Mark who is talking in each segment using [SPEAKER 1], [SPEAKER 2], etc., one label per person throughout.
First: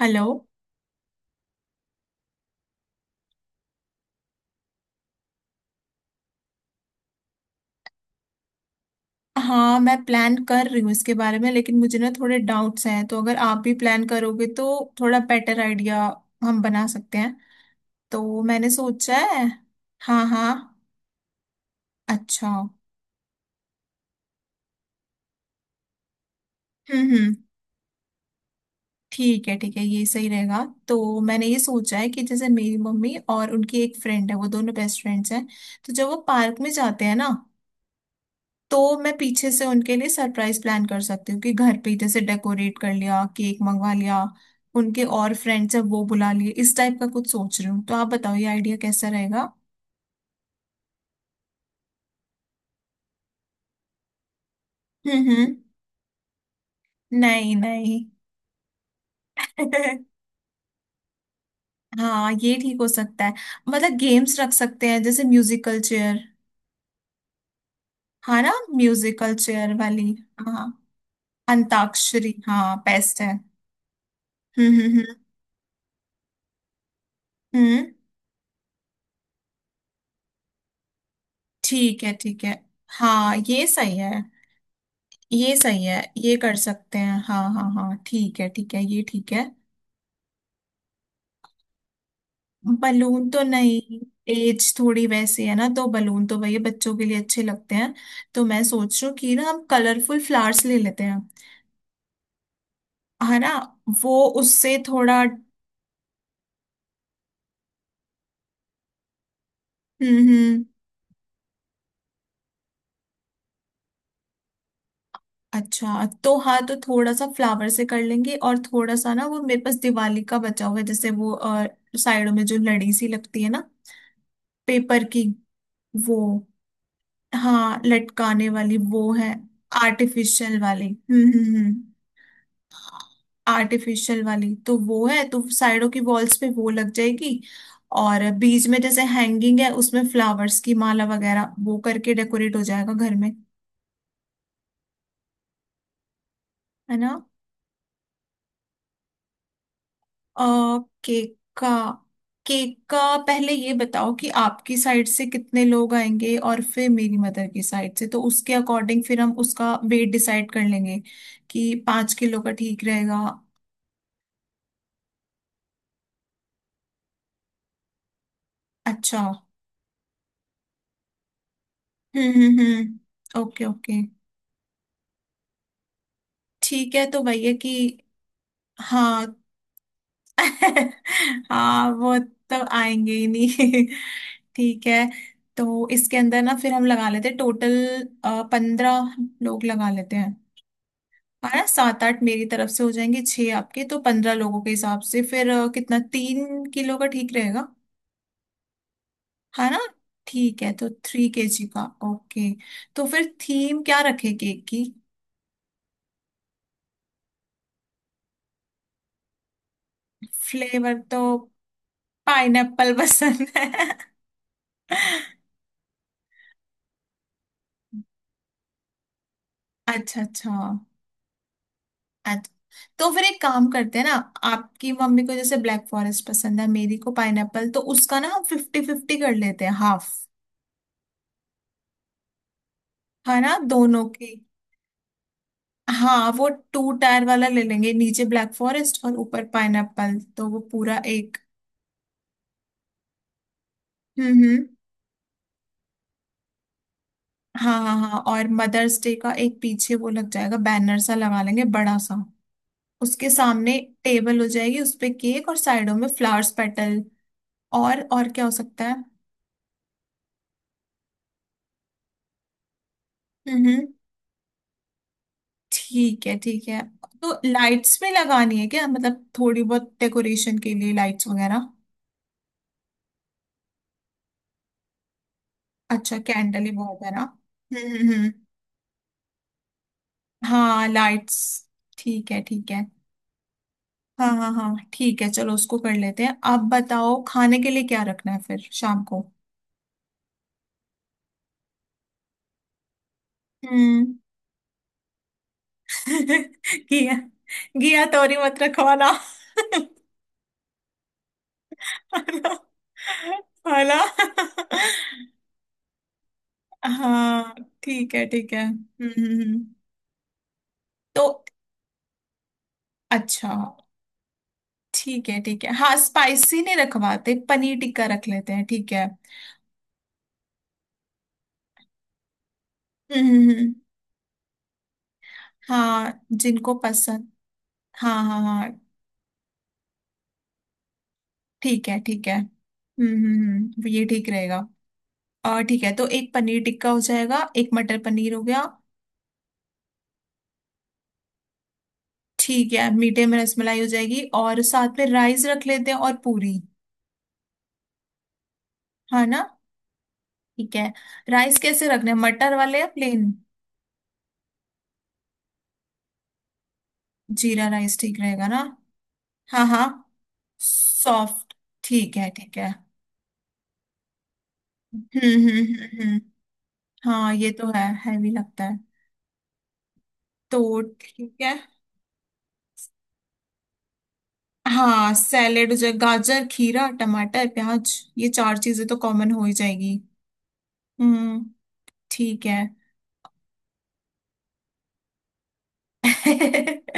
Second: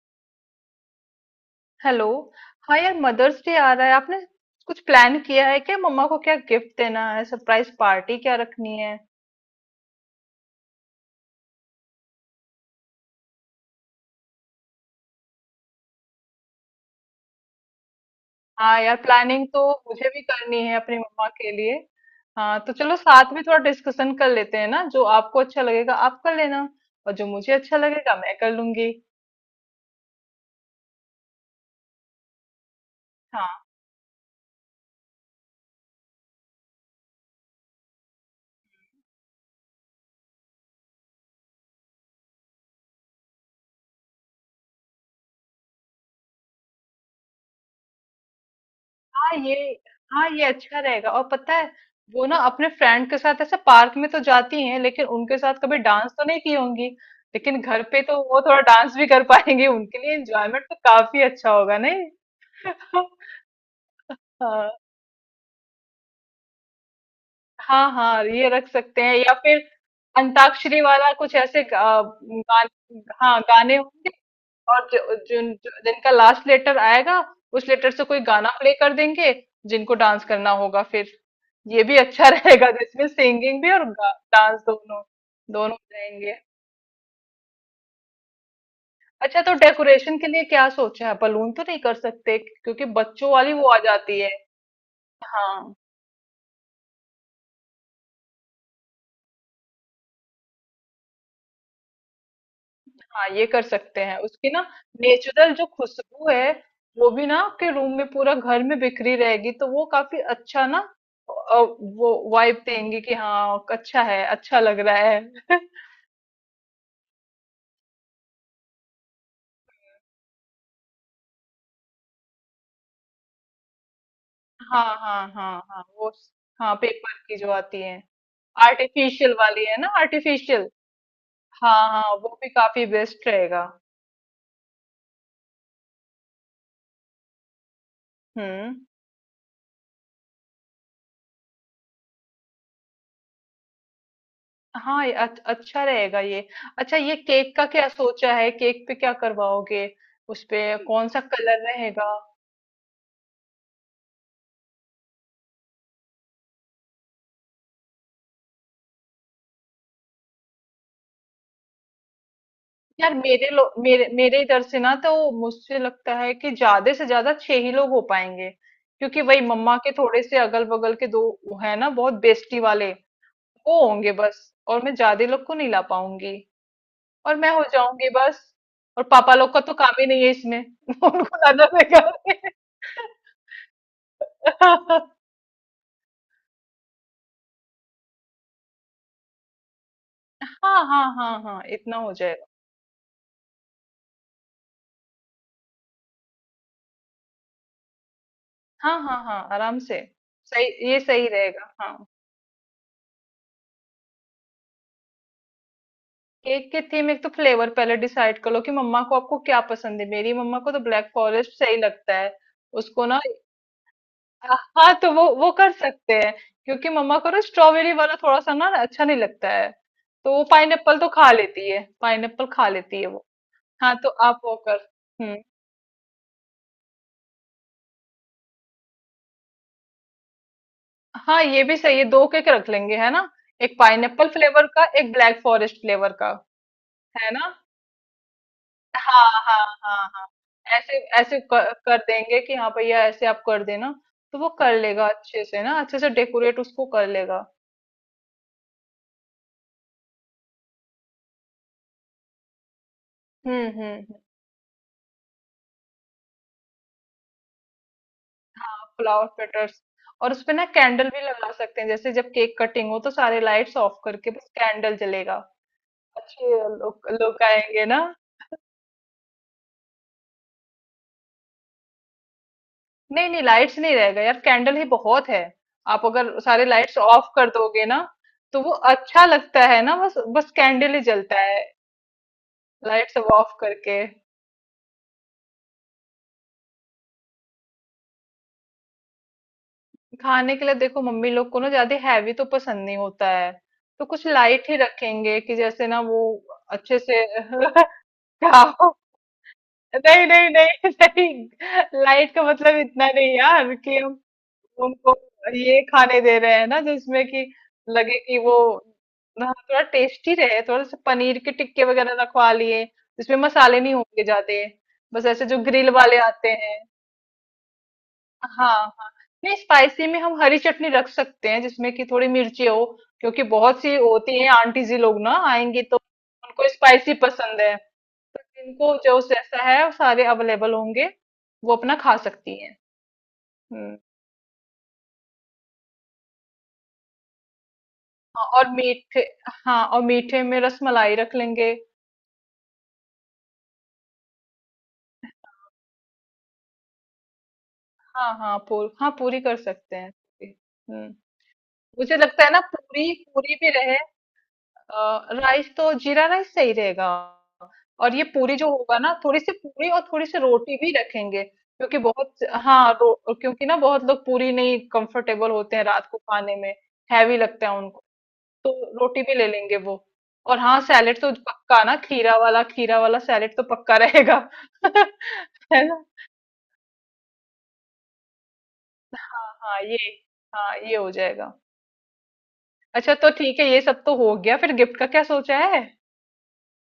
[SPEAKER 1] Hello.
[SPEAKER 2] Hello. हाँ यार, Mother's Day आ रहा है। आपने कुछ प्लान किया है क्या? मम्मा को क्या गिफ्ट देना है? सरप्राइज पार्टी क्या रखनी है?
[SPEAKER 1] हाँ, मैं प्लान कर रही हूँ इसके बारे में, लेकिन मुझे ना थोड़े डाउट्स हैं। तो अगर आप भी प्लान करोगे तो थोड़ा बेटर आइडिया हम बना सकते हैं। तो मैंने
[SPEAKER 2] हाँ यार,
[SPEAKER 1] सोचा है।
[SPEAKER 2] प्लानिंग तो मुझे भी
[SPEAKER 1] हाँ हाँ।
[SPEAKER 2] करनी है अपनी मम्मा के लिए।
[SPEAKER 1] अच्छा।
[SPEAKER 2] हाँ
[SPEAKER 1] हम्म।
[SPEAKER 2] तो चलो, साथ में थोड़ा डिस्कशन कर लेते हैं ना। जो आपको अच्छा लगेगा आप कर लेना, और जो
[SPEAKER 1] हम्म
[SPEAKER 2] मुझे अच्छा लगेगा मैं कर लूंगी।
[SPEAKER 1] ठीक है ठीक है, ये सही रहेगा। तो मैंने ये सोचा है कि जैसे मेरी मम्मी और उनकी एक फ्रेंड है, वो दोनों बेस्ट फ्रेंड्स हैं। तो जब वो पार्क में जाते हैं ना, तो मैं पीछे से उनके लिए सरप्राइज प्लान कर सकती हूँ कि घर पे ही जैसे डेकोरेट कर लिया, केक मंगवा लिया, उनके और फ्रेंड्स है वो बुला लिए, इस टाइप का कुछ सोच रही हूँ। तो आप बताओ ये आइडिया कैसा
[SPEAKER 2] हाँ
[SPEAKER 1] रहेगा।
[SPEAKER 2] ये, हाँ ये अच्छा रहेगा। और पता है, वो ना अपने फ्रेंड के साथ ऐसे पार्क में तो जाती हैं, लेकिन
[SPEAKER 1] हम्म
[SPEAKER 2] उनके
[SPEAKER 1] हम्म
[SPEAKER 2] साथ कभी डांस तो नहीं की होंगी।
[SPEAKER 1] नहीं
[SPEAKER 2] लेकिन घर
[SPEAKER 1] नहीं।
[SPEAKER 2] पे तो वो थोड़ा डांस भी कर पाएंगे। उनके लिए एंजॉयमेंट तो काफी अच्छा होगा नहीं?
[SPEAKER 1] हाँ, ये ठीक हो सकता है। मतलब गेम्स रख
[SPEAKER 2] हाँ
[SPEAKER 1] सकते हैं जैसे म्यूजिकल चेयर।
[SPEAKER 2] हाँ हाँ,
[SPEAKER 1] हाँ
[SPEAKER 2] ये
[SPEAKER 1] ना,
[SPEAKER 2] रख सकते हैं, या
[SPEAKER 1] म्यूजिकल
[SPEAKER 2] फिर
[SPEAKER 1] चेयर वाली। हाँ,
[SPEAKER 2] अंताक्षरी वाला कुछ, ऐसे
[SPEAKER 1] अंताक्षरी, हाँ, बेस्ट है।
[SPEAKER 2] हाँ गाने होंगे।
[SPEAKER 1] हम्म
[SPEAKER 2] और
[SPEAKER 1] हम्म हम्म
[SPEAKER 2] जिन जिनका लास्ट लेटर आएगा, उस
[SPEAKER 1] हम्म,
[SPEAKER 2] लेटर से कोई गाना प्ले कर देंगे, जिनको डांस करना होगा फिर। ये भी
[SPEAKER 1] ठीक है
[SPEAKER 2] अच्छा
[SPEAKER 1] ठीक है।
[SPEAKER 2] रहेगा, जिसमें
[SPEAKER 1] हाँ,
[SPEAKER 2] सिंगिंग
[SPEAKER 1] ये
[SPEAKER 2] भी और
[SPEAKER 1] सही है।
[SPEAKER 2] डांस दोनों,
[SPEAKER 1] ये
[SPEAKER 2] दोनों
[SPEAKER 1] सही
[SPEAKER 2] हो
[SPEAKER 1] है,
[SPEAKER 2] जाएंगे।
[SPEAKER 1] ये कर सकते हैं। हाँ हाँ हाँ, ठीक है ठीक है, ये ठीक
[SPEAKER 2] अच्छा,
[SPEAKER 1] है।
[SPEAKER 2] तो डेकोरेशन के लिए क्या सोचा है? बलून तो नहीं कर सकते क्योंकि
[SPEAKER 1] बलून
[SPEAKER 2] बच्चों
[SPEAKER 1] तो
[SPEAKER 2] वाली वो आ
[SPEAKER 1] नहीं,
[SPEAKER 2] जाती है।
[SPEAKER 1] एज थोड़ी वैसी है ना,
[SPEAKER 2] हाँ
[SPEAKER 1] तो बलून तो भैया बच्चों के लिए अच्छे लगते हैं। तो मैं सोच रही हूँ कि ना हम कलरफुल फ्लावर्स ले लेते हैं।
[SPEAKER 2] हाँ,
[SPEAKER 1] है
[SPEAKER 2] ये
[SPEAKER 1] ना,
[SPEAKER 2] कर सकते
[SPEAKER 1] वो
[SPEAKER 2] हैं। उसकी ना
[SPEAKER 1] उससे थोड़ा।
[SPEAKER 2] नेचुरल जो खुशबू है, वो भी ना आपके रूम में, पूरा घर में बिखरी रहेगी, तो वो
[SPEAKER 1] हम्म
[SPEAKER 2] काफी
[SPEAKER 1] हम्म
[SPEAKER 2] अच्छा ना वो वाइब देंगी कि हाँ अच्छा है, अच्छा लग रहा है।
[SPEAKER 1] अच्छा तो हाँ, तो थोड़ा सा फ्लावर से कर लेंगे, और थोड़ा सा ना वो मेरे पास दिवाली का बचा हुआ है जैसे वो साइडों में जो लड़ी सी लगती है ना,
[SPEAKER 2] हाँ
[SPEAKER 1] पेपर की,
[SPEAKER 2] हाँ हाँ हाँ वो,
[SPEAKER 1] वो।
[SPEAKER 2] हाँ पेपर की जो
[SPEAKER 1] हाँ
[SPEAKER 2] आती है,
[SPEAKER 1] लटकाने वाली वो है।
[SPEAKER 2] आर्टिफिशियल वाली है ना,
[SPEAKER 1] आर्टिफिशियल
[SPEAKER 2] आर्टिफिशियल।
[SPEAKER 1] वाली।
[SPEAKER 2] हाँ हाँ, वो भी काफी बेस्ट रहेगा।
[SPEAKER 1] आर्टिफिशियल वाली तो वो है, तो साइडों की वॉल्स पे वो लग जाएगी, और बीच में
[SPEAKER 2] हम्म,
[SPEAKER 1] जैसे हैंगिंग है उसमें फ्लावर्स की माला वगैरह वो करके डेकोरेट हो जाएगा घर में।
[SPEAKER 2] हाँ ये अच्छा रहेगा ये।
[SPEAKER 1] है
[SPEAKER 2] अच्छा,
[SPEAKER 1] ना।
[SPEAKER 2] ये केक का क्या सोचा है? केक पे क्या करवाओगे?
[SPEAKER 1] अ
[SPEAKER 2] उस पे कौन सा
[SPEAKER 1] केक
[SPEAKER 2] कलर
[SPEAKER 1] का,
[SPEAKER 2] रहेगा?
[SPEAKER 1] केक का पहले ये बताओ कि आपकी साइड से कितने लोग आएंगे, और फिर मेरी मदर की साइड से, तो उसके अकॉर्डिंग फिर हम उसका वेट डिसाइड कर लेंगे कि 5 किलो का ठीक
[SPEAKER 2] यार,
[SPEAKER 1] रहेगा।
[SPEAKER 2] मेरे लो मेरे मेरे इधर से ना, तो मुझसे लगता है कि ज्यादा से ज्यादा छह ही लोग हो पाएंगे,
[SPEAKER 1] अच्छा।
[SPEAKER 2] क्योंकि वही मम्मा के थोड़े से अगल बगल के दो, है ना, बहुत बेस्टी वाले,
[SPEAKER 1] ओके
[SPEAKER 2] वो
[SPEAKER 1] ओके।
[SPEAKER 2] होंगे बस। और मैं ज्यादा लोग को नहीं ला पाऊंगी,
[SPEAKER 1] ठीक है तो
[SPEAKER 2] और मैं
[SPEAKER 1] भैया
[SPEAKER 2] हो
[SPEAKER 1] कि
[SPEAKER 2] जाऊंगी बस। और
[SPEAKER 1] हाँ।
[SPEAKER 2] पापा लोग का तो काम ही नहीं है इसमें। उनको लाना
[SPEAKER 1] हाँ
[SPEAKER 2] बेकार
[SPEAKER 1] वो,
[SPEAKER 2] है।
[SPEAKER 1] तो आएंगे ही नहीं। ठीक है। तो इसके अंदर ना फिर हम लगा लेते हैं टोटल 15 लोग लगा लेते हैं।
[SPEAKER 2] हाँ हाँ हाँ
[SPEAKER 1] है
[SPEAKER 2] हाँ,
[SPEAKER 1] ना,
[SPEAKER 2] इतना
[SPEAKER 1] सात
[SPEAKER 2] हो
[SPEAKER 1] आठ मेरी
[SPEAKER 2] जाएगा।
[SPEAKER 1] तरफ से हो जाएंगे, छह आपके, तो 15 लोगों के हिसाब से फिर कितना, 3 किलो का ठीक रहेगा।
[SPEAKER 2] हाँ हाँ हाँ,
[SPEAKER 1] है ना,
[SPEAKER 2] आराम से।
[SPEAKER 1] ठीक
[SPEAKER 2] सही,
[SPEAKER 1] है, तो
[SPEAKER 2] ये
[SPEAKER 1] थ्री
[SPEAKER 2] सही
[SPEAKER 1] केजी
[SPEAKER 2] रहेगा
[SPEAKER 1] का।
[SPEAKER 2] हाँ।
[SPEAKER 1] ओके। तो फिर थीम क्या रखे केक की।
[SPEAKER 2] केक के थीम, एक तो फ्लेवर पहले डिसाइड कर लो कि मम्मा को, आपको क्या पसंद है। मेरी मम्मा को तो
[SPEAKER 1] फ्लेवर
[SPEAKER 2] ब्लैक
[SPEAKER 1] तो
[SPEAKER 2] फॉरेस्ट सही लगता है।
[SPEAKER 1] पाइनएप्पल
[SPEAKER 2] उसको ना,
[SPEAKER 1] पसंद है।
[SPEAKER 2] हाँ तो वो कर सकते हैं। क्योंकि मम्मा को ना स्ट्रॉबेरी वाला थोड़ा सा ना अच्छा नहीं लगता है।
[SPEAKER 1] अच्छा
[SPEAKER 2] तो वो
[SPEAKER 1] अच्छा।
[SPEAKER 2] पाइनएप्पल तो खा लेती है, पाइनएप्पल
[SPEAKER 1] अच्छा
[SPEAKER 2] खा लेती है
[SPEAKER 1] तो फिर
[SPEAKER 2] वो।
[SPEAKER 1] एक काम
[SPEAKER 2] हाँ
[SPEAKER 1] करते हैं
[SPEAKER 2] तो
[SPEAKER 1] ना,
[SPEAKER 2] आप वो कर,
[SPEAKER 1] आपकी मम्मी को
[SPEAKER 2] हम्म,
[SPEAKER 1] जैसे ब्लैक फॉरेस्ट पसंद है, मेरी को पाइनएप्पल, तो उसका ना हम फिफ्टी फिफ्टी कर लेते हैं, हाफ।
[SPEAKER 2] हाँ ये भी सही है, दो केक रख लेंगे है ना।
[SPEAKER 1] है ना,
[SPEAKER 2] एक
[SPEAKER 1] दोनों
[SPEAKER 2] पाइनएप्पल
[SPEAKER 1] की।
[SPEAKER 2] फ्लेवर का, एक ब्लैक फॉरेस्ट फ्लेवर
[SPEAKER 1] हाँ
[SPEAKER 2] का,
[SPEAKER 1] वो टू टायर
[SPEAKER 2] है
[SPEAKER 1] वाला
[SPEAKER 2] ना।
[SPEAKER 1] ले लेंगे, नीचे ब्लैक फॉरेस्ट और
[SPEAKER 2] हाँ
[SPEAKER 1] ऊपर
[SPEAKER 2] हाँ हाँ
[SPEAKER 1] पाइनएप्पल,
[SPEAKER 2] हाँ,
[SPEAKER 1] तो वो
[SPEAKER 2] ऐसे
[SPEAKER 1] पूरा एक।
[SPEAKER 2] ऐसे कर देंगे कि हाँ भैया ऐसे आप कर देना,
[SPEAKER 1] हम्म
[SPEAKER 2] तो वो
[SPEAKER 1] हम्म
[SPEAKER 2] कर लेगा अच्छे से ना, अच्छे से डेकोरेट उसको कर लेगा।
[SPEAKER 1] हाँ हाँ हाँ, और मदर्स डे का एक पीछे वो लग जाएगा, बैनर सा लगा लेंगे बड़ा सा। उसके
[SPEAKER 2] हम्म
[SPEAKER 1] सामने
[SPEAKER 2] हम्म हम्म,
[SPEAKER 1] टेबल हो जाएगी, उस पे केक, और साइडों में फ्लावर्स पेटल। और क्या हो
[SPEAKER 2] हाँ
[SPEAKER 1] सकता है।
[SPEAKER 2] फ्लावर पेटर्स। और उसपे ना कैंडल भी लगा सकते हैं, जैसे जब केक कटिंग हो तो सारे लाइट्स
[SPEAKER 1] हम्म।
[SPEAKER 2] ऑफ करके बस कैंडल जलेगा।
[SPEAKER 1] ठीक है
[SPEAKER 2] अच्छे
[SPEAKER 1] ठीक है।
[SPEAKER 2] लोग
[SPEAKER 1] तो
[SPEAKER 2] लोग आएंगे
[SPEAKER 1] लाइट्स
[SPEAKER 2] ना।
[SPEAKER 1] में लगानी है क्या, मतलब थोड़ी बहुत डेकोरेशन के लिए लाइट्स वगैरह।
[SPEAKER 2] नहीं नहीं, लाइट्स नहीं रहेगा यार, कैंडल ही बहुत है। आप
[SPEAKER 1] अच्छा,
[SPEAKER 2] अगर
[SPEAKER 1] कैंडल
[SPEAKER 2] सारे
[SPEAKER 1] ही
[SPEAKER 2] लाइट्स
[SPEAKER 1] बहुत है ना।
[SPEAKER 2] ऑफ कर दोगे
[SPEAKER 1] हम्म
[SPEAKER 2] ना,
[SPEAKER 1] हम्म हम्म।
[SPEAKER 2] तो वो अच्छा लगता है ना, बस बस
[SPEAKER 1] हाँ
[SPEAKER 2] कैंडल ही
[SPEAKER 1] लाइट्स,
[SPEAKER 2] जलता है।
[SPEAKER 1] ठीक है ठीक है।
[SPEAKER 2] लाइट्स सब ऑफ करके,
[SPEAKER 1] हाँ हाँ हाँ, ठीक है, चलो उसको कर लेते हैं। आप बताओ खाने के लिए क्या रखना है फिर शाम को।
[SPEAKER 2] खाने के लिए देखो मम्मी लोग को ना ज्यादा हैवी तो पसंद नहीं होता है। तो
[SPEAKER 1] हम्म।
[SPEAKER 2] कुछ लाइट ही रखेंगे, कि जैसे ना वो अच्छे
[SPEAKER 1] घिया,
[SPEAKER 2] से
[SPEAKER 1] घिया तोरी मत
[SPEAKER 2] खाओ।
[SPEAKER 1] रखवाना।
[SPEAKER 2] नहीं नहीं नहीं, नहीं लाइट का मतलब इतना नहीं यार,
[SPEAKER 1] है
[SPEAKER 2] कि
[SPEAKER 1] ना।
[SPEAKER 2] हम उनको ये खाने दे रहे हैं ना जिसमें कि
[SPEAKER 1] हाँ ठीक
[SPEAKER 2] लगे
[SPEAKER 1] है
[SPEAKER 2] कि
[SPEAKER 1] ठीक
[SPEAKER 2] वो,
[SPEAKER 1] है।
[SPEAKER 2] हाँ, थोड़ा टेस्टी रहे। थोड़ा सा
[SPEAKER 1] तो
[SPEAKER 2] पनीर के टिक्के वगैरह रखवा लिए जिसमें
[SPEAKER 1] अच्छा
[SPEAKER 2] मसाले नहीं होंगे ज्यादा, बस
[SPEAKER 1] ठीक है
[SPEAKER 2] ऐसे जो
[SPEAKER 1] ठीक है।
[SPEAKER 2] ग्रिल
[SPEAKER 1] हाँ,
[SPEAKER 2] वाले आते
[SPEAKER 1] स्पाइसी नहीं
[SPEAKER 2] हैं।
[SPEAKER 1] रखवाते, पनीर टिक्का रख लेते हैं,
[SPEAKER 2] हाँ
[SPEAKER 1] ठीक है।
[SPEAKER 2] हाँ, नहीं स्पाइसी में हम हरी चटनी रख सकते हैं जिसमें कि थोड़ी मिर्ची हो।
[SPEAKER 1] हम्म
[SPEAKER 2] क्योंकि
[SPEAKER 1] हम्म, हम्म,
[SPEAKER 2] बहुत सी होती है आंटी जी लोग ना आएंगी तो,
[SPEAKER 1] हाँ
[SPEAKER 2] उनको
[SPEAKER 1] जिनको
[SPEAKER 2] स्पाइसी
[SPEAKER 1] पसंद।
[SPEAKER 2] पसंद है।
[SPEAKER 1] हाँ हाँ हाँ,
[SPEAKER 2] इनको जो जैसा है वो सारे अवेलेबल होंगे, वो
[SPEAKER 1] ठीक
[SPEAKER 2] अपना
[SPEAKER 1] है
[SPEAKER 2] खा
[SPEAKER 1] ठीक है।
[SPEAKER 2] सकती हैं। हम्म,
[SPEAKER 1] ये ठीक रहेगा। और ठीक है, तो एक पनीर टिक्का हो जाएगा, एक मटर पनीर हो
[SPEAKER 2] हाँ,
[SPEAKER 1] गया।
[SPEAKER 2] और मीठे, हाँ और मीठे में रसमलाई रख लेंगे।
[SPEAKER 1] ठीक है, मीठे में रसमलाई हो जाएगी, और साथ में राइस रख लेते हैं और पूरी।
[SPEAKER 2] हाँ हाँ पूरी, हाँ
[SPEAKER 1] हाँ
[SPEAKER 2] पूरी
[SPEAKER 1] ना।
[SPEAKER 2] कर सकते हैं।
[SPEAKER 1] ठीक है।
[SPEAKER 2] हम्म,
[SPEAKER 1] राइस कैसे रखने
[SPEAKER 2] मुझे
[SPEAKER 1] हैं,
[SPEAKER 2] लगता है
[SPEAKER 1] मटर
[SPEAKER 2] ना
[SPEAKER 1] वाले या
[SPEAKER 2] पूरी,
[SPEAKER 1] प्लेन।
[SPEAKER 2] पूरी भी रहे। राइस तो जीरा राइस सही रहेगा।
[SPEAKER 1] जीरा राइस
[SPEAKER 2] और
[SPEAKER 1] ठीक
[SPEAKER 2] ये
[SPEAKER 1] रहेगा
[SPEAKER 2] पूरी
[SPEAKER 1] ना।
[SPEAKER 2] जो होगा ना, थोड़ी सी
[SPEAKER 1] हाँ हाँ,
[SPEAKER 2] पूरी और थोड़ी सी रोटी भी रखेंगे,
[SPEAKER 1] सॉफ्ट।
[SPEAKER 2] क्योंकि
[SPEAKER 1] ठीक है
[SPEAKER 2] बहुत,
[SPEAKER 1] ठीक है।
[SPEAKER 2] हाँ क्योंकि ना बहुत लोग पूरी नहीं
[SPEAKER 1] हम्म
[SPEAKER 2] कंफर्टेबल
[SPEAKER 1] हम्म
[SPEAKER 2] होते हैं
[SPEAKER 1] हम्म,
[SPEAKER 2] रात को
[SPEAKER 1] हम्म।
[SPEAKER 2] खाने में।
[SPEAKER 1] हाँ
[SPEAKER 2] हैवी
[SPEAKER 1] ये
[SPEAKER 2] लगता
[SPEAKER 1] तो
[SPEAKER 2] है
[SPEAKER 1] है,
[SPEAKER 2] उनको,
[SPEAKER 1] हैवी लगता है।
[SPEAKER 2] तो रोटी भी ले लेंगे वो। और
[SPEAKER 1] तो
[SPEAKER 2] हाँ सैलेड तो
[SPEAKER 1] ठीक है।
[SPEAKER 2] पक्का ना, खीरा वाला, खीरा वाला सैलेड तो पक्का रहेगा।
[SPEAKER 1] हाँ, सैलेड हो
[SPEAKER 2] है
[SPEAKER 1] जाए,
[SPEAKER 2] ना,
[SPEAKER 1] गाजर खीरा टमाटर प्याज, ये चार चीजें तो कॉमन हो
[SPEAKER 2] हाँ
[SPEAKER 1] ही
[SPEAKER 2] हाँ ये,
[SPEAKER 1] जाएगी।
[SPEAKER 2] हाँ ये हो
[SPEAKER 1] हम्म।
[SPEAKER 2] जाएगा।
[SPEAKER 1] ठीक है।
[SPEAKER 2] अच्छा, तो ठीक है, ये सब तो हो गया। फिर गिफ्ट का क्या सोचा है?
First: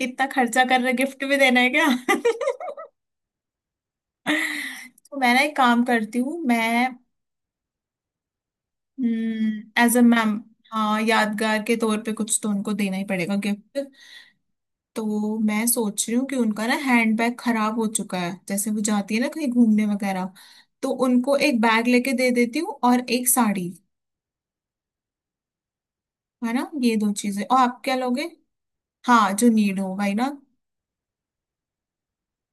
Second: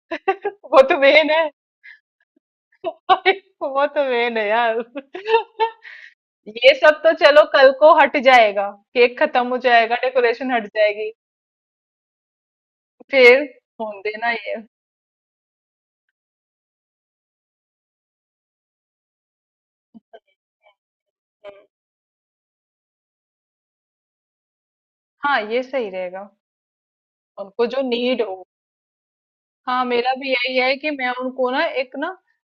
[SPEAKER 1] इतना खर्चा कर
[SPEAKER 2] वो
[SPEAKER 1] रहे,
[SPEAKER 2] तो
[SPEAKER 1] गिफ्ट
[SPEAKER 2] मेन
[SPEAKER 1] भी
[SPEAKER 2] है,
[SPEAKER 1] देना है क्या।
[SPEAKER 2] अरे, वो तो मेन है यार।
[SPEAKER 1] तो मैं ना एक काम करती हूँ,
[SPEAKER 2] ये
[SPEAKER 1] मैं
[SPEAKER 2] सब तो चलो कल को हट जाएगा, केक खत्म हो
[SPEAKER 1] एज
[SPEAKER 2] जाएगा,
[SPEAKER 1] अ मैम,
[SPEAKER 2] डेकोरेशन हट
[SPEAKER 1] हाँ
[SPEAKER 2] जाएगी।
[SPEAKER 1] यादगार के तौर पे कुछ तो उनको देना ही पड़ेगा
[SPEAKER 2] फिर
[SPEAKER 1] गिफ्ट।
[SPEAKER 2] फोन देना ये,
[SPEAKER 1] तो मैं सोच रही हूँ कि उनका ना हैंड बैग खराब हो चुका है, जैसे वो जाती है ना कहीं घूमने वगैरह, तो उनको एक
[SPEAKER 2] हम्म,
[SPEAKER 1] बैग लेके दे देती हूँ और एक साड़ी।
[SPEAKER 2] हाँ ये सही रहेगा।
[SPEAKER 1] है ना, ये दो चीजें। और
[SPEAKER 2] उनको
[SPEAKER 1] आप
[SPEAKER 2] जो
[SPEAKER 1] क्या
[SPEAKER 2] नीड
[SPEAKER 1] लोगे।
[SPEAKER 2] हो।
[SPEAKER 1] हाँ जो नीड
[SPEAKER 2] हाँ
[SPEAKER 1] हो
[SPEAKER 2] मेरा
[SPEAKER 1] भाई ना।
[SPEAKER 2] भी यही है कि मैं उनको ना एक ना,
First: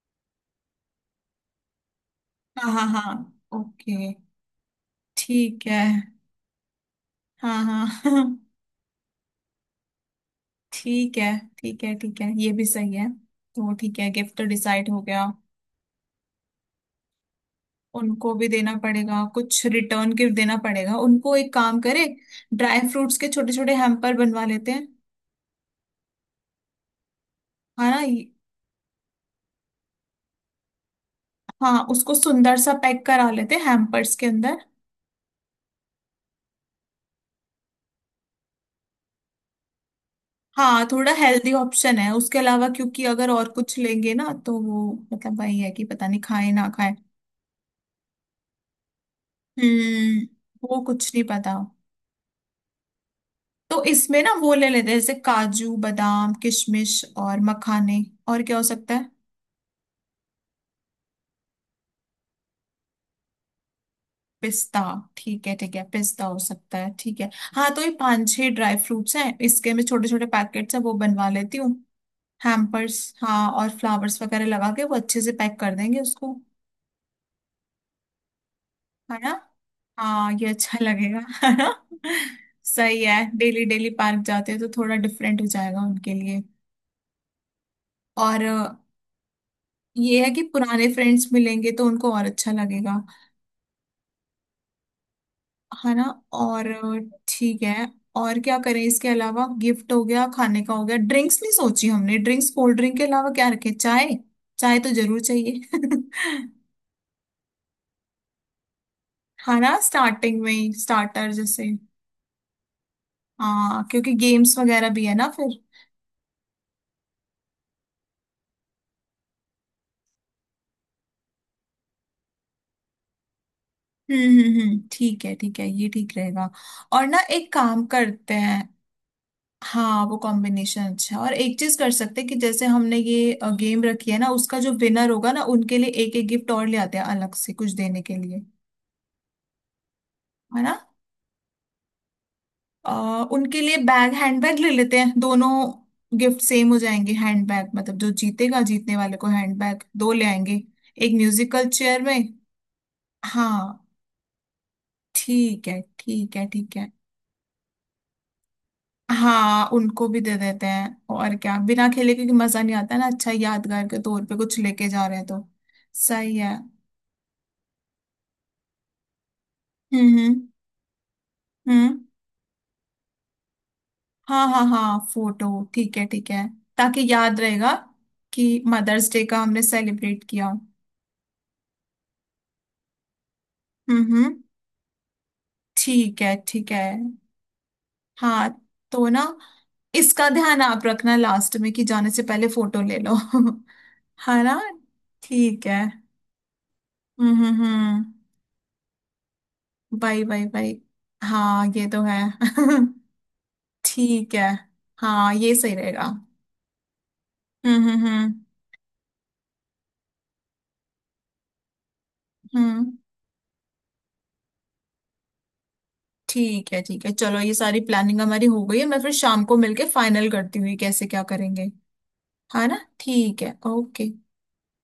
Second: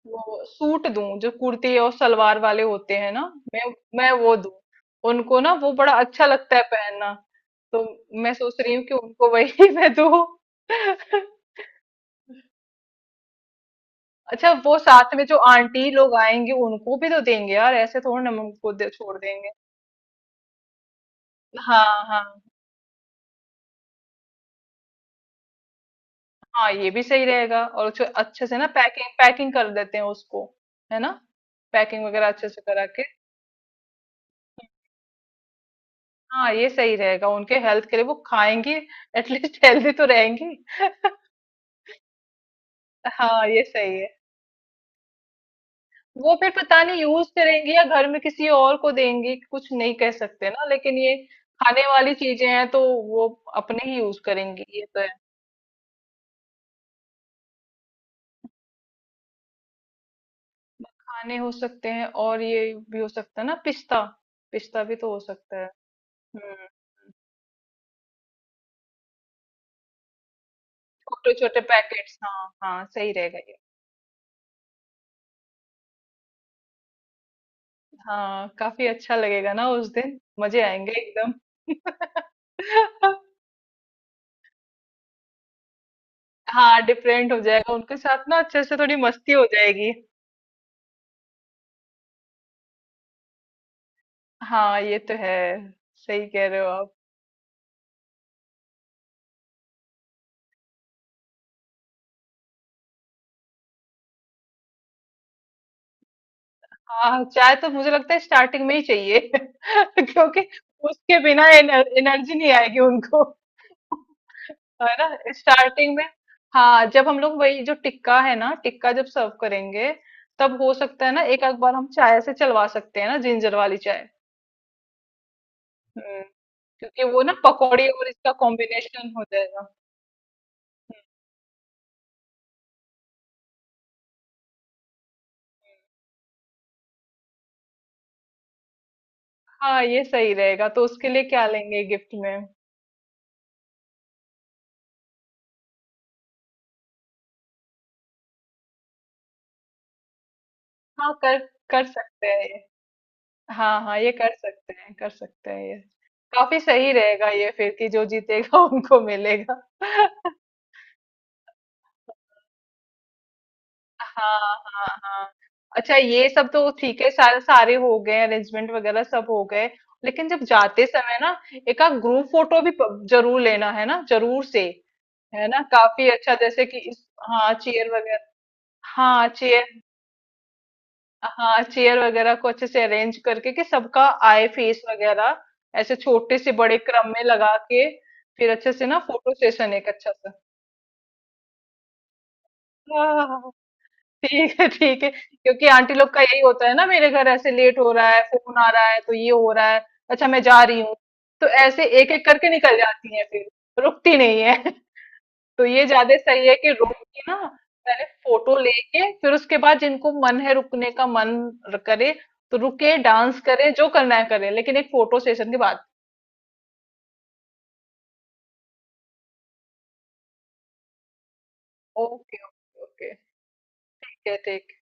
[SPEAKER 2] वो सूट दूं, जो कुर्ती और सलवार वाले
[SPEAKER 1] हाँ हाँ
[SPEAKER 2] होते हैं
[SPEAKER 1] हाँ।
[SPEAKER 2] ना, मैं
[SPEAKER 1] ओके।
[SPEAKER 2] मैं वो दूं। उनको ना
[SPEAKER 1] ठीक
[SPEAKER 2] वो
[SPEAKER 1] है।
[SPEAKER 2] बड़ा अच्छा लगता है पहनना,
[SPEAKER 1] हाँ
[SPEAKER 2] तो
[SPEAKER 1] हाँ।
[SPEAKER 2] मैं सोच रही हूँ कि उनको वही मैं दूं।
[SPEAKER 1] ठीक है ठीक है, ठीक है ये भी सही है। तो ठीक है, गिफ्ट तो
[SPEAKER 2] अच्छा, वो
[SPEAKER 1] डिसाइड हो
[SPEAKER 2] साथ में
[SPEAKER 1] गया।
[SPEAKER 2] जो आंटी लोग आएंगे उनको भी तो देंगे यार, ऐसे थोड़ी ना
[SPEAKER 1] उनको
[SPEAKER 2] हम
[SPEAKER 1] भी
[SPEAKER 2] उनको
[SPEAKER 1] देना
[SPEAKER 2] छोड़
[SPEAKER 1] पड़ेगा
[SPEAKER 2] देंगे।
[SPEAKER 1] कुछ, रिटर्न गिफ्ट देना पड़ेगा, उनको एक काम
[SPEAKER 2] हाँ
[SPEAKER 1] करे,
[SPEAKER 2] हाँ
[SPEAKER 1] ड्राई फ्रूट्स के छोटे छोटे हैम्पर बनवा लेते हैं।
[SPEAKER 2] हाँ, ये भी सही रहेगा।
[SPEAKER 1] हाँ
[SPEAKER 2] और
[SPEAKER 1] ना,
[SPEAKER 2] जो
[SPEAKER 1] ये
[SPEAKER 2] अच्छे से ना, पैकिंग पैकिंग कर देते हैं उसको, है ना,
[SPEAKER 1] हाँ,
[SPEAKER 2] पैकिंग
[SPEAKER 1] उसको
[SPEAKER 2] वगैरह अच्छे
[SPEAKER 1] सुंदर
[SPEAKER 2] से
[SPEAKER 1] सा
[SPEAKER 2] करा के।
[SPEAKER 1] पैक करा लेते हैं हैम्पर्स के अंदर।
[SPEAKER 2] हाँ ये सही रहेगा, उनके हेल्थ के लिए वो खाएंगी, एटलीस्ट हेल्दी तो रहेंगी।
[SPEAKER 1] हाँ थोड़ा हेल्दी ऑप्शन है उसके अलावा, क्योंकि अगर
[SPEAKER 2] हाँ
[SPEAKER 1] और
[SPEAKER 2] ये
[SPEAKER 1] कुछ
[SPEAKER 2] सही है।
[SPEAKER 1] लेंगे ना तो वो मतलब वही है कि पता नहीं
[SPEAKER 2] वो फिर
[SPEAKER 1] खाए ना
[SPEAKER 2] पता
[SPEAKER 1] खाए।
[SPEAKER 2] नहीं यूज करेंगी या घर में किसी और को देंगी, कुछ नहीं कह
[SPEAKER 1] हम्म।
[SPEAKER 2] सकते ना।
[SPEAKER 1] वो
[SPEAKER 2] लेकिन
[SPEAKER 1] कुछ
[SPEAKER 2] ये
[SPEAKER 1] नहीं पता।
[SPEAKER 2] खाने वाली चीजें हैं तो वो
[SPEAKER 1] तो
[SPEAKER 2] अपने ही यूज
[SPEAKER 1] इसमें ना वो
[SPEAKER 2] करेंगी
[SPEAKER 1] ले
[SPEAKER 2] ये
[SPEAKER 1] लेते हैं,
[SPEAKER 2] तो।
[SPEAKER 1] जैसे काजू बादाम किशमिश और मखाने, और क्या हो सकता है,
[SPEAKER 2] खाने हो सकते हैं, और ये भी हो सकता है ना, पिस्ता,
[SPEAKER 1] पिस्ता।
[SPEAKER 2] पिस्ता भी तो हो
[SPEAKER 1] ठीक है
[SPEAKER 2] सकता है।
[SPEAKER 1] ठीक है, पिस्ता हो
[SPEAKER 2] हम्म,
[SPEAKER 1] सकता है, ठीक है। हाँ तो ये पांच छह ड्राई फ्रूट्स हैं इसके, मैं छोटे छोटे पैकेट्स हैं वो बनवा
[SPEAKER 2] छोटे
[SPEAKER 1] लेती
[SPEAKER 2] छोटे
[SPEAKER 1] हूँ,
[SPEAKER 2] पैकेट्स हाँ हाँ,
[SPEAKER 1] हैम्पर्स।
[SPEAKER 2] सही रहेगा
[SPEAKER 1] हाँ
[SPEAKER 2] ये।
[SPEAKER 1] और फ्लावर्स वगैरह लगा के वो अच्छे से पैक कर देंगे उसको।
[SPEAKER 2] हाँ काफी अच्छा
[SPEAKER 1] है ना।
[SPEAKER 2] लगेगा ना, उस दिन
[SPEAKER 1] हाँ, ये
[SPEAKER 2] मजे
[SPEAKER 1] अच्छा
[SPEAKER 2] आएंगे
[SPEAKER 1] लगेगा
[SPEAKER 2] एकदम।
[SPEAKER 1] है ना। सही है, डेली डेली पार्क जाते हैं तो थोड़ा डिफरेंट हो जाएगा उनके लिए।
[SPEAKER 2] हाँ डिफरेंट हो जाएगा उनके साथ ना,
[SPEAKER 1] और
[SPEAKER 2] अच्छे से थोड़ी मस्ती हो जाएगी।
[SPEAKER 1] ये है कि पुराने फ्रेंड्स मिलेंगे तो उनको और अच्छा लगेगा।
[SPEAKER 2] हाँ ये तो है,
[SPEAKER 1] है ना।
[SPEAKER 2] सही कह रहे हो
[SPEAKER 1] और
[SPEAKER 2] आप।
[SPEAKER 1] ठीक है। और क्या करें इसके अलावा, गिफ्ट हो गया, खाने का हो गया, ड्रिंक्स नहीं सोची हमने, ड्रिंक्स कोल्ड ड्रिंक के अलावा क्या रखें, चाय, चाय तो जरूर चाहिए।
[SPEAKER 2] हाँ चाय तो मुझे लगता है स्टार्टिंग में ही चाहिए
[SPEAKER 1] है ना, स्टार्टिंग
[SPEAKER 2] क्योंकि
[SPEAKER 1] में ही,
[SPEAKER 2] उसके
[SPEAKER 1] स्टार्टर
[SPEAKER 2] बिना
[SPEAKER 1] जैसे।
[SPEAKER 2] एनर्जी नहीं आएगी उनको।
[SPEAKER 1] हाँ क्योंकि गेम्स वगैरह
[SPEAKER 2] है
[SPEAKER 1] भी है ना
[SPEAKER 2] ना,
[SPEAKER 1] फिर।
[SPEAKER 2] स्टार्टिंग में। हाँ जब हम लोग वही जो टिक्का है ना, टिक्का जब सर्व करेंगे, तब हो सकता है ना एक आध बार हम चाय से चलवा सकते हैं ना, जिंजर वाली चाय।
[SPEAKER 1] ठीक है ठीक है, ये ठीक
[SPEAKER 2] हम्म,
[SPEAKER 1] रहेगा।
[SPEAKER 2] क्योंकि
[SPEAKER 1] और ना
[SPEAKER 2] वो ना
[SPEAKER 1] एक काम
[SPEAKER 2] पकौड़ी और इसका
[SPEAKER 1] करते हैं।
[SPEAKER 2] कॉम्बिनेशन हो जाएगा।
[SPEAKER 1] हाँ वो कॉम्बिनेशन अच्छा है। और एक चीज कर सकते हैं कि जैसे हमने ये गेम रखी है ना, उसका जो विनर होगा ना, उनके लिए एक एक गिफ्ट और ले आते हैं अलग से कुछ देने के लिए।
[SPEAKER 2] हाँ ये सही
[SPEAKER 1] है
[SPEAKER 2] रहेगा,
[SPEAKER 1] ना।
[SPEAKER 2] तो उसके लिए क्या लेंगे गिफ्ट में?
[SPEAKER 1] उनके लिए बैग, हैंडबैग ले लेते हैं दोनों। गिफ्ट सेम हो जाएंगे हैंडबैग, मतलब जो जीतेगा, जीतने वाले को हैंडबैग दो ले आएंगे,
[SPEAKER 2] हाँ
[SPEAKER 1] एक
[SPEAKER 2] कर,
[SPEAKER 1] म्यूजिकल
[SPEAKER 2] कर
[SPEAKER 1] चेयर में।
[SPEAKER 2] सकते हैं ये। हाँ हाँ
[SPEAKER 1] हाँ,
[SPEAKER 2] ये कर सकते हैं, कर सकते हैं
[SPEAKER 1] ठीक है
[SPEAKER 2] ये।
[SPEAKER 1] ठीक है
[SPEAKER 2] काफी
[SPEAKER 1] ठीक है।
[SPEAKER 2] सही रहेगा ये फिर, कि जो जीतेगा उनको मिलेगा।
[SPEAKER 1] हाँ उनको भी दे देते हैं, और क्या बिना खेले, क्योंकि मजा नहीं आता ना, अच्छा यादगार के तौर पे
[SPEAKER 2] हाँ
[SPEAKER 1] कुछ लेके
[SPEAKER 2] हाँ
[SPEAKER 1] जा रहे हैं
[SPEAKER 2] हाँ।
[SPEAKER 1] तो।
[SPEAKER 2] अच्छा, ये
[SPEAKER 1] सही
[SPEAKER 2] सब
[SPEAKER 1] है।
[SPEAKER 2] तो ठीक है, सारे सारे हो गए अरेंजमेंट वगैरह, सब हो गए।
[SPEAKER 1] हम्म
[SPEAKER 2] लेकिन जब
[SPEAKER 1] हम्म
[SPEAKER 2] जाते समय ना, एक आध
[SPEAKER 1] हम्म।
[SPEAKER 2] ग्रुप फोटो भी जरूर लेना है ना, जरूर
[SPEAKER 1] हाँ
[SPEAKER 2] से।
[SPEAKER 1] हाँ हाँ, फोटो,
[SPEAKER 2] है ना,
[SPEAKER 1] ठीक है
[SPEAKER 2] काफी
[SPEAKER 1] ठीक
[SPEAKER 2] अच्छा,
[SPEAKER 1] है,
[SPEAKER 2] जैसे कि
[SPEAKER 1] ताकि
[SPEAKER 2] इस,
[SPEAKER 1] याद
[SPEAKER 2] हाँ
[SPEAKER 1] रहेगा
[SPEAKER 2] चेयर वगैरह,
[SPEAKER 1] कि मदर्स डे
[SPEAKER 2] हाँ
[SPEAKER 1] का हमने
[SPEAKER 2] चेयर,
[SPEAKER 1] सेलिब्रेट किया।
[SPEAKER 2] हाँ चेयर वगैरह को अच्छे से अरेंज करके कि
[SPEAKER 1] हम्म
[SPEAKER 2] सबका
[SPEAKER 1] हम्म
[SPEAKER 2] आए फेस वगैरह, ऐसे
[SPEAKER 1] ठीक है
[SPEAKER 2] छोटे से
[SPEAKER 1] ठीक
[SPEAKER 2] बड़े
[SPEAKER 1] है।
[SPEAKER 2] क्रम में लगा के,
[SPEAKER 1] हाँ
[SPEAKER 2] फिर अच्छे से ना
[SPEAKER 1] तो ना,
[SPEAKER 2] फोटो सेशन, एक अच्छा
[SPEAKER 1] इसका
[SPEAKER 2] सा।
[SPEAKER 1] ध्यान आप रखना लास्ट में कि जाने से पहले फोटो ले
[SPEAKER 2] हाँ,
[SPEAKER 1] लो।
[SPEAKER 2] हाँ, हाँ।
[SPEAKER 1] है ना,
[SPEAKER 2] ठीक है ठीक है।
[SPEAKER 1] ठीक
[SPEAKER 2] क्योंकि
[SPEAKER 1] है।
[SPEAKER 2] आंटी लोग का यही होता है ना, मेरे घर
[SPEAKER 1] हम्म
[SPEAKER 2] ऐसे
[SPEAKER 1] हम्म
[SPEAKER 2] लेट हो
[SPEAKER 1] हम्म
[SPEAKER 2] रहा है, फोन आ रहा है, तो ये हो रहा है,
[SPEAKER 1] बाई
[SPEAKER 2] अच्छा मैं
[SPEAKER 1] बाई
[SPEAKER 2] जा
[SPEAKER 1] बाई।
[SPEAKER 2] रही हूँ, तो
[SPEAKER 1] हाँ
[SPEAKER 2] ऐसे
[SPEAKER 1] ये तो
[SPEAKER 2] एक
[SPEAKER 1] है।
[SPEAKER 2] एक करके निकल जाती है, फिर रुकती
[SPEAKER 1] ठीक
[SPEAKER 2] नहीं
[SPEAKER 1] है।
[SPEAKER 2] है।
[SPEAKER 1] हाँ ये
[SPEAKER 2] तो
[SPEAKER 1] सही
[SPEAKER 2] ये
[SPEAKER 1] रहेगा।
[SPEAKER 2] ज्यादा सही है कि रुक के ना,
[SPEAKER 1] हम्म
[SPEAKER 2] पहले
[SPEAKER 1] हम्म हम्म
[SPEAKER 2] फोटो लेके, फिर उसके बाद जिनको मन है रुकने का मन करे, तो
[SPEAKER 1] हम्म
[SPEAKER 2] रुके, डांस करें, जो करना है करें, लेकिन एक फोटो सेशन के बाद।
[SPEAKER 1] ठीक है ठीक है, चलो ये सारी प्लानिंग हमारी हो गई है, मैं फिर शाम को मिलके फाइनल करती हूँ ये कैसे क्या करेंगे।
[SPEAKER 2] ओके
[SPEAKER 1] है
[SPEAKER 2] ओके
[SPEAKER 1] ना,
[SPEAKER 2] ओके।
[SPEAKER 1] ठीक है, ओके।
[SPEAKER 2] ठीक है ठीक है।